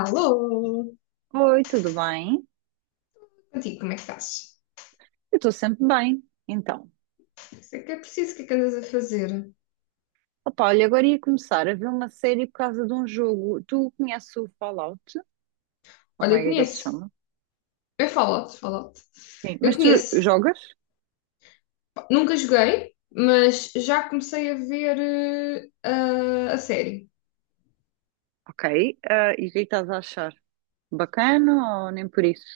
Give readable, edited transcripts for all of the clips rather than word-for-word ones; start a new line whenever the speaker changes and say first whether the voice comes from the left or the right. left: Alô!
right: Oi, tudo bem?
left: Contigo, como é que estás?
right: Eu estou sempre bem. Então,
left: Isso é que é preciso, o que é que andas a fazer?
right: opa, olha, agora ia começar a ver uma série por causa de um jogo. Tu conheces o Fallout? Ou
left: Olha,
right: como
left: eu
right: é que ele se
left: conheço.
right: chama?
left: É Fallout, Fallout.
right: Sim,
left: Eu
right: mas tu
left: conheço.
right: jogas?
left: Pá, nunca joguei, mas já comecei a ver a série.
right: Ok. Ah, e o que é que estás a achar? Bacana ou nem por isso?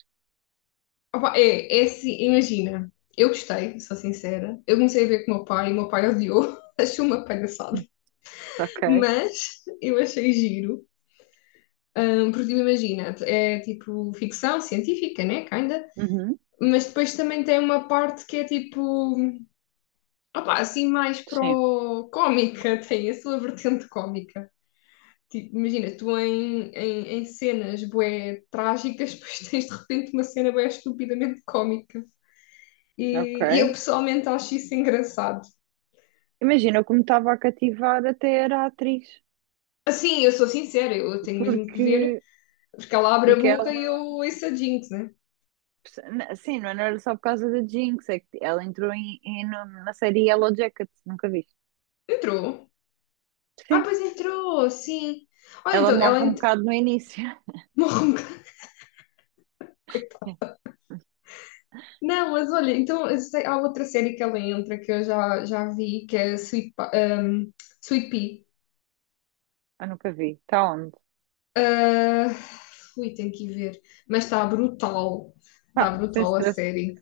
left: Opa, é assim, imagina. Eu gostei, sou sincera. Eu comecei a ver com o meu pai, e o meu pai odiou. Achou uma palhaçada.
right: Ok.
left: Mas eu achei giro. Porque tipo, imagina, é tipo ficção científica, né? Kinda.
right: Uhum.
left: Mas depois também tem uma parte que é tipo. Opa, assim mais
right: Sim,
left: pro cómica, tem a sua vertente cómica. Tipo, imagina, tu em cenas bué trágicas, depois tens de repente uma cena bué estupidamente cómica.
right: ok.
left: E eu pessoalmente acho isso engraçado.
right: Imagina como estava a cativar até era a atriz,
left: Assim, eu sou sincera, eu tenho mesmo que ver,
right: porque,
left: porque ela abre a
right: porque ela,
left: boca e eu ouço a Jinx, né?
right: sim, não era só por causa da Jinx, é que ela entrou na série Yellow Jacket, nunca viste?
left: Entrou. Ah,
right: Sim.
left: pois entrou, sim. Olha,
right: Ela
left: então,
right: morre um bocado no início.
left: morre um. Não, mas olha, há outra série que ela entra que eu já vi, que é Sweet Pea.
right: Eu nunca vi. Está onde?
left: Ah, ui, tenho que ir ver. Mas está brutal. Está
right: Pá, sem
left: brutal a
right: stress.
left: série.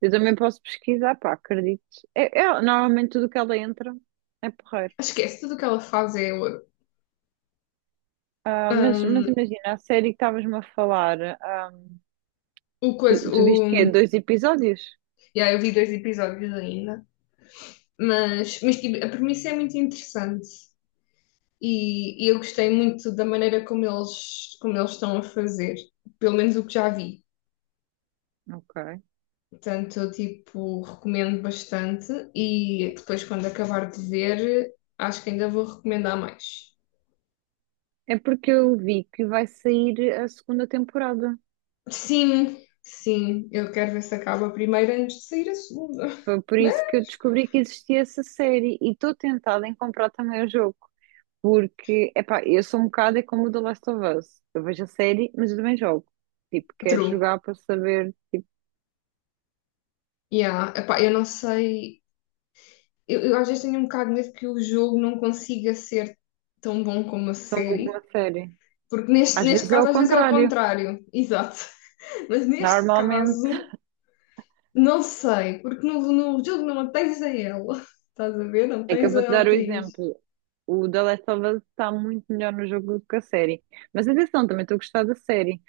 right: Eu também posso pesquisar, pá, acredito. Normalmente tudo que ela entra é porreiro.
left: Esquece tudo o que ela faz, é
right: Ah, mas imagina, a série que estavas-me a falar, ah,
left: o
right: tu,
left: coisa.
right: tu
left: O,
right: viste que é dois episódios?
left: yeah, eu vi dois episódios ainda. Mas tipo, a premissa é muito interessante. E eu gostei muito da maneira como eles estão a fazer. Pelo menos o que já vi.
right: Ok.
left: Portanto, eu tipo, recomendo bastante e depois, quando acabar de ver, acho que ainda vou recomendar mais.
right: É porque eu vi que vai sair a segunda temporada.
left: Sim, sim, eu quero ver se acaba a primeira antes de sair a segunda.
right: Foi por
left: Mas,
right: isso que eu descobri que existia essa série e estou tentada em comprar também o jogo. Porque, epá, eu sou um bocado é como o The Last of Us. Eu vejo a série, mas eu também jogo. Tipo, quero
left: true.
right: jogar para saber
left: Yeah, epá, eu não sei. Eu às vezes tenho um bocado de medo que o jogo não consiga ser tão bom como a
right: tão bom como
left: série,
right: a série.
left: porque neste,
right: Às
left: neste
right: vezes é
left: caso
right: o
left: às vezes é o
right: contrário.
left: contrário, exato. Mas neste
right: Normalmente,
left: caso. Não sei, porque no jogo não tens a ela. Estás a ver? Não
right: é que eu
left: tens
right: vou-te
left: a
right: dar o
left: atriz.
right: exemplo. O The Last of Us está muito melhor no jogo do que a série. Mas atenção, também estou a gostar da série.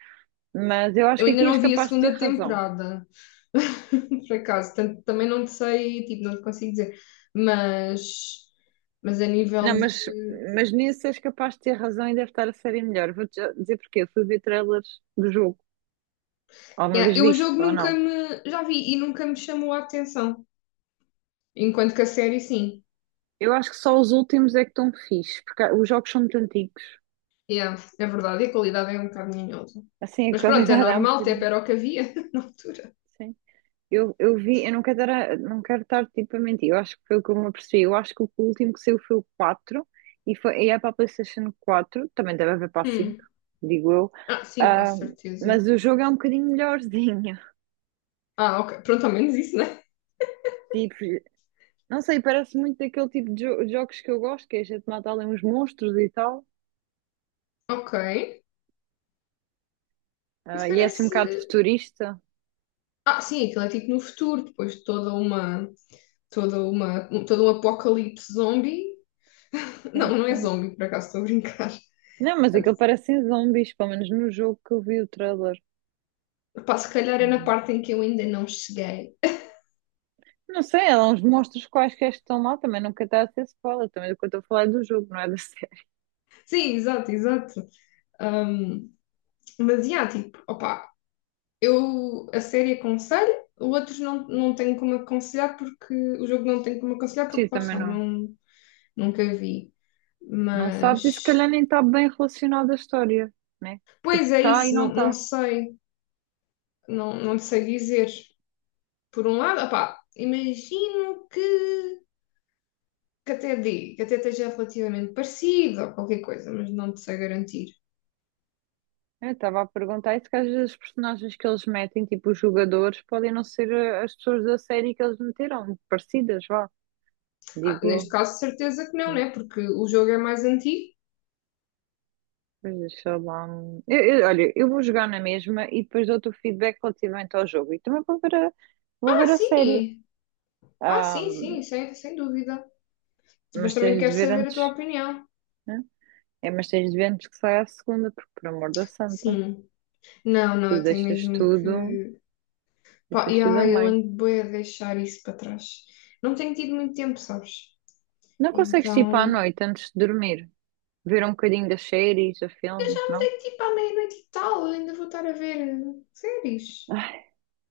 right: Mas eu acho
left: Eu
right: que
left: ainda
right: aqui és
left: não vi a
right: capaz de ter
left: segunda
right: razão.
left: temporada, por acaso. Portanto, também não te sei, tipo, não te consigo dizer. Mas, mas a nível
right: Não,
left: de.
right: mas nisso és capaz de ter razão e deve estar a série melhor. Vou-te já dizer porquê. Eu fui ver trailers do jogo. Alguma
left: Yeah,
right: vez
left: eu o
right: visto
left: jogo
right: ou
left: nunca
right: não?
left: me. Já vi e nunca me chamou a atenção. Enquanto que a série, sim.
right: Eu acho que só os últimos é que estão fixe, porque os jogos são muito antigos.
left: Yeah, é verdade, e a qualidade é um bocado minhosa.
right: Assim, a
left: Mas pronto, é
right: qualidade há um
left: normal, até
right: bocadinho.
left: era o que havia na altura.
right: Sim. Eu vi, eu não quero estar, não quero estar tipo a mentir, eu acho que foi o que eu me apercebi. Eu acho que o último que saiu foi o 4 e, foi, e é para a PlayStation quatro. Também deve haver para a 5,
left: Hum.
right: digo eu.
left: Ah, sim, com
right: Ah,
left: certeza.
right: mas o jogo é um bocadinho melhorzinho.
left: Ah, ok. Pronto, ao menos isso, né?
right: Tipo, não sei, parece muito daquele tipo de jogos que eu gosto, que é a gente mata ali uns monstros e tal.
left: Ok. Isso
right: Ah, e é assim um bocado
left: parece.
right: futurista.
left: Ah, sim, aquilo é tipo no futuro, depois de toda uma. Toda uma, todo um apocalipse zombie.
right: Sim,
left: Não, não é
right: sim.
left: zombie, por acaso estou a brincar.
right: Não, mas aquilo parecem zombies, pelo menos no jogo que eu vi o trailer.
left: Pá, se calhar é
right: Mas
left: na parte em que eu ainda não cheguei.
right: não sei, há uns monstros quaisquer que estão lá, também nunca está a ser spoiler, também do que eu estou a falar é do jogo, não é da série.
left: Sim, exato, exato. Ahm, mas, yeah, tipo, opá, eu a série aconselho, outros não, não tenho como aconselhar porque o jogo não tem como aconselhar porque
right: Sim,
left: lá
right: também
left: está,
right: não,
left: não, nunca vi.
right: não sabes e se calhar
left: Mas,
right: nem está bem relacionado à história, né? Tipo,
left: pois é
right: está e
left: isso,
right: não
left: não, não
right: está.
left: sei, não, não sei dizer. Por um lado, opá, imagino que até dê, que até esteja relativamente parecido ou qualquer coisa, mas não te sei garantir.
right: Eu estava a perguntar isso que às vezes os personagens que eles metem, tipo os jogadores, podem não ser as pessoas da série que eles meteram, parecidas, vá,
left: Ah, neste
right: digo
left: caso, certeza que não,
right: eu.
left: né? Porque o jogo é mais antigo.
right: Pois, sei lá. Eu olha, eu vou jogar na mesma e depois dou-te o feedback relativamente ao jogo. E também vou
left: Ah,
right: ver a série.
left: sim! Ah,
right: Ah,
left: sim, sim, sem, sem dúvida. Mas
right: mas
left: também
right: tens
left: quero
right: de ver
left: saber a tua
right: antes,
left: opinião.
right: né? É, mas tens de ver antes que saia a segunda, porque por amor da santa,
left: Sim. Não, não,
right: tu
left: eu tenho mesmo que. Pá,
right: deixas
left: e
right: tudo a
left: ai, eu
right: meio.
left: ando bem a deixar isso para trás. Não tenho tido muito tempo, sabes?
right: Não consegues tipo à
left: Então.
right: noite antes de dormir, ver um bocadinho das séries, a
left: Eu
right: filme,
left: já me
right: não?
left: dei tipo à meia-noite e tal, ainda vou estar a ver séries.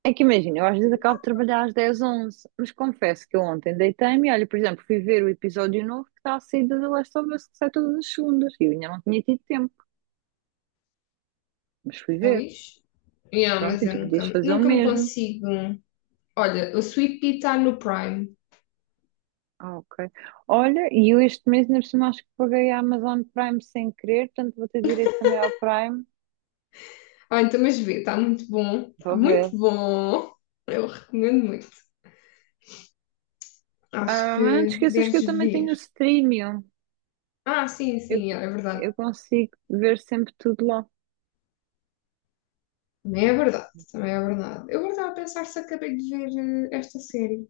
right: É que imagina, eu às vezes acabo de trabalhar às 10, 11, mas confesso que eu ontem deitei-me e olha, por exemplo, fui ver o episódio novo que está a sair da The Last of Us, que sai todas as segundas, e eu ainda não tinha tido tempo, mas fui ver.
left: Pois. Yeah,
right: Pronto,
left: mas
right: e
left: eu
right: tu podias
left: nunca,
right: fazer o
left: nunca me
right: mesmo.
left: consigo. Olha, o Sweet Pea está no Prime.
right: Ah, ok. Olha, e eu este mês ainda por cima acho que paguei a Amazon Prime sem querer, portanto vou ter direito também ao Prime.
left: Ah, então, mas vê, está muito bom. Está
right: Vou ver.
left: muito bom. Eu recomendo muito. Acho
right: Ah, mas não
left: que
right: te esqueças que
left: deves
right: eu também tenho
left: ver.
right: o Streamium.
left: Ah, sim,
right: Eu,
left: sim, é verdade.
right: eu consigo ver sempre tudo lá.
left: Também é verdade. Também é verdade. Eu agora estava a pensar se acabei de ver esta série.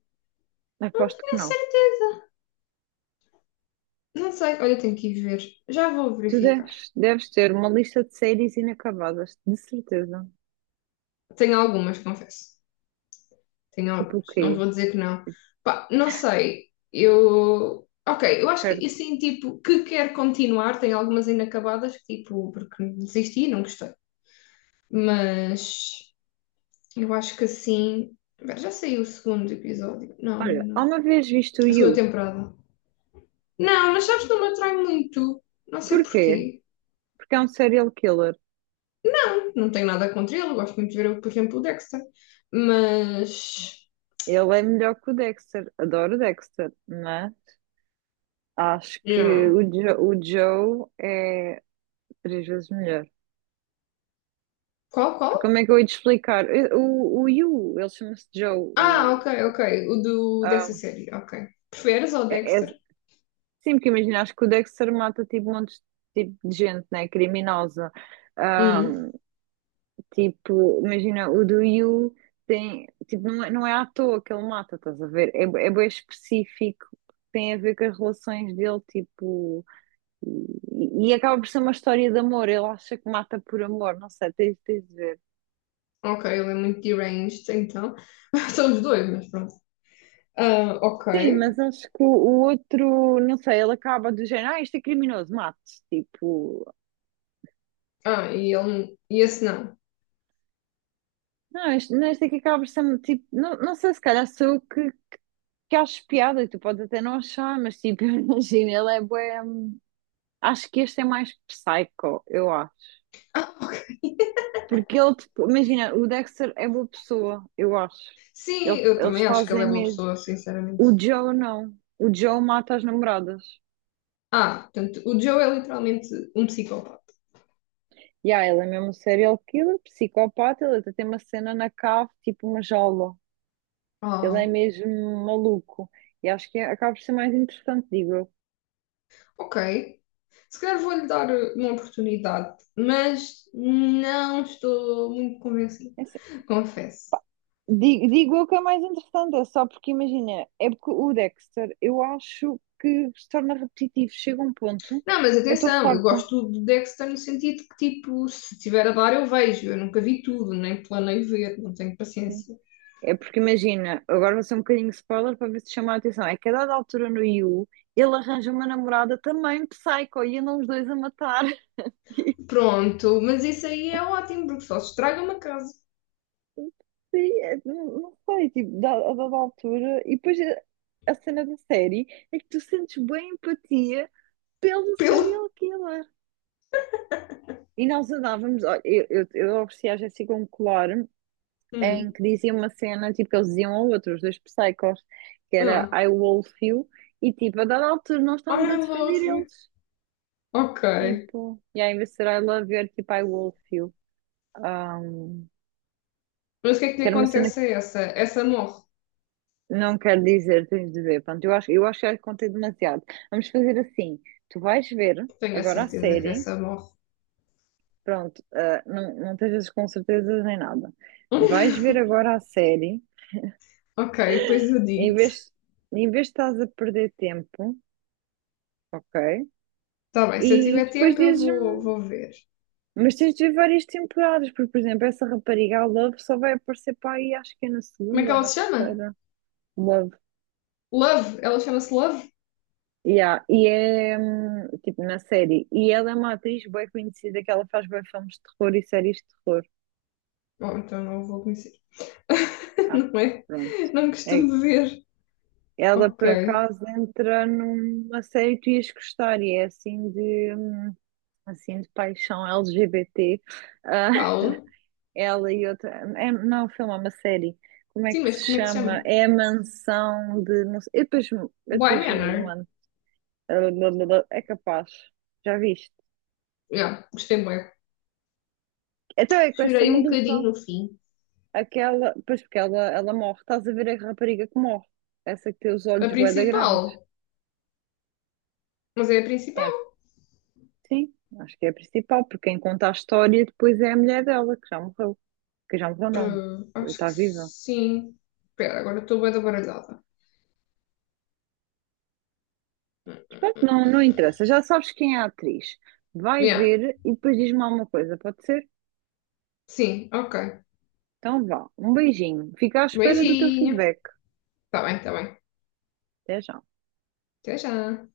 left: Não
right: Aposto
left: tenho
right: que
left: a
right: não.
left: certeza. Não sei. Olha, tenho que ir ver. Já vou
right: Tu
left: verificar.
right: deves ter uma lista de séries inacabadas, de certeza.
left: Tenho algumas, confesso.
right: Tipo
left: Tenho,
right: o
left: não
right: quê?
left: vou dizer que não. Pá, não sei, eu. Ok, eu acho que
right: Perto.
left: assim, tipo, que quer continuar, tem algumas inacabadas, que, tipo, porque desisti e não gostei. Mas eu acho que assim. Espera, já saiu o segundo episódio? Não, ainda
right: Olha,
left: não.
right: há uma vez visto o
left: A segunda
right: You.
left: temporada. Não, mas sabes que não me atrai muito. Não sei
right: Porquê?
left: porquê.
right: Porque é um serial killer.
left: Não tenho nada contra ele, eu gosto muito de ver, por exemplo, o Dexter. Mas.
right: Ele é melhor que o Dexter. Adoro o Dexter, mas acho que
left: Yeah.
right: o, o Joe é três vezes melhor.
left: Qual,
right: Porque
left: qual?
right: como é que eu ia te explicar? O You, ele chama-se Joe.
left: Ah,
right: O,
left: ok, ok. O do, dessa
right: ah,
left: série, ok. Preferes ao
right: é,
left: Dexter?
right: é- sim, porque imagina, acho que o Dexter mata tipo montes de, tipo, de gente, né? Criminosa. Ah,
left: Hum,
right: tipo, imagina, o do You tem, tipo, não é à toa que ele mata, estás a ver? É, é bem específico, tem a ver com as relações dele, tipo, e acaba por ser uma história de amor. Ele acha que mata por amor, não sei, tens de ver.
left: ok, ele é muito deranged, então. São os dois, mas pronto. Ah,
right: Sim,
left: ok.
right: mas acho que o outro, não sei, ele acaba do género, ah, este é criminoso, mate tipo,
left: Ah, e ele. E esse não.
right: não, este, não, este aqui acaba por ser, um tipo, não, não sei, se calhar sou eu que acho piada, e tu podes até não achar, mas tipo, imagina, ele é bué. Acho que este é mais psycho, eu acho.
left: Ah, ok.
right: Porque ele, tipo, imagina, o Dexter é boa pessoa, eu acho.
left: Sim, eu
right: Eles
left: também acho que ele
right: fazem
left: é boa
right: mesmo.
left: pessoa, sinceramente.
right: O Joe não. O Joe mata as namoradas.
left: Ah, portanto, o Joe é literalmente um psicopata.
right: E ah, ele é mesmo um serial killer, psicopata, ele até tem uma cena na cave, tipo uma jaula. Ele é
left: Ah,
right: mesmo maluco. E acho que acaba por ser mais interessante, digo eu.
left: ok. Se calhar vou-lhe dar uma oportunidade, mas não estou muito convencida,
right: É assim,
left: confesso.
right: digo eu que é mais interessante, é só porque, imagina, é porque o Dexter, eu acho que se torna repetitivo. Chega um ponto,
left: Não, mas
right: eu estou
left: atenção, eu
right: farta.
left: gosto do Dexter no sentido que, tipo, se tiver a dar, eu vejo. Eu nunca vi tudo, nem planei ver, não tenho
right: Sim.
left: paciência.
right: É porque imagina, agora vai ser um bocadinho spoiler para ver se chama a atenção. É que a dada altura no Yu, ele arranja uma namorada também psycho e andam os dois a matar.
left: Pronto, mas isso aí é ótimo, porque só se estraga uma casa.
right: Sim, é, não não sei, tipo, a dada altura. E depois a cena da série é que tu sentes bem empatia pelo
left: Pelo.
right: serial killer. E nós andávamos, olha, eu ofereci à Jéssica um colar em
left: Hum.
right: que dizia uma cena, tipo, que eles diziam ao outro, dois psychos, que era
left: Ah.
right: I wolf you, e tipo, a dada altura nós estávamos
left: Ah,
right: a
left: I
right: defender
left: love you.
right: eles,
left: Ok.
right: tipo, e aí em vez de ser I love you, era tipo I wolf you, um,
left: Mas o que é que
right: que
left: lhe
right: era uma cena que
left: acontece a essa? Essa morre.
right: não quero dizer, tens de ver, pronto, eu acho que já contei demasiado. Vamos fazer assim, tu vais ver
left: Tenho a
right: agora a
left: certeza que
right: série,
left: essa morre.
right: pronto, ah, não, não estejas com certezas nem nada, vais ver agora a série,
left: Ok, depois eu
right: em
left: digo.
right: vez, em vez de estás a perder tempo, ok?
left: Tá bem, se eu
right: E
left: tiver
right: depois
left: tempo, eu vou,
right: dizes-me,
left: vou ver.
right: mas tens de ver várias temporadas, porque, por exemplo, essa rapariga, a Love, só vai aparecer para aí, acho que é na
left: Como é que
right: segunda ou
left: ela
right: na
left: se chama?
right: terceira. Love.
left: Love. Ela chama-se Love?
right: Yeah. E é tipo na série. E ela é uma atriz bem conhecida que ela faz bem filmes de terror e séries de terror.
left: Bom, então não vou conhecer.
right: Ah,
left: Não é?
right: pronto.
left: Não
right: É-
left: costumo dizer.
right: ela por
left: Ok.
right: acaso entra numa série que tu ias gostar e é assim de paixão LGBT.
left: Qual?
right: Ela e outra. É, não é um filme, é uma série. Como é
left: Sim,
right: que
left: mas
right: se
left: como é que se chama?
right: chama? É a mansão de. Não sei, eu
left: Bly
right: depois,
left: Manor.
right: mano. É capaz. Já viste?
left: Yeah, gostei bué.
right: Então é com essa
left: Chorei um bocadinho
right: maluca.
left: no fim.
right: Aquela. Pois porque ela morre. Estás a ver a rapariga que morre. Essa que tem os
left: A
right: olhos bué da grandes.
left: principal. Mas é a
right: É.
left: principal.
right: Sim, acho que é a principal, porque quem conta a história depois é a mulher dela, que já morreu. Que já morreu, não.
left: Ah, acho que
right: Está viva.
left: sim. Espera, agora estou bué da baralhada.
right: Pronto, não, não interessa, já sabes quem é a atriz. Vai
left: Yeah.
right: ver e depois diz-me alguma coisa, pode ser?
left: Sim, ok.
right: Então vá, um beijinho. Fica à espera do teu
left: Beijinho.
right: feedback.
left: Tá bem, tá bem.
right: Até já.
left: Até já.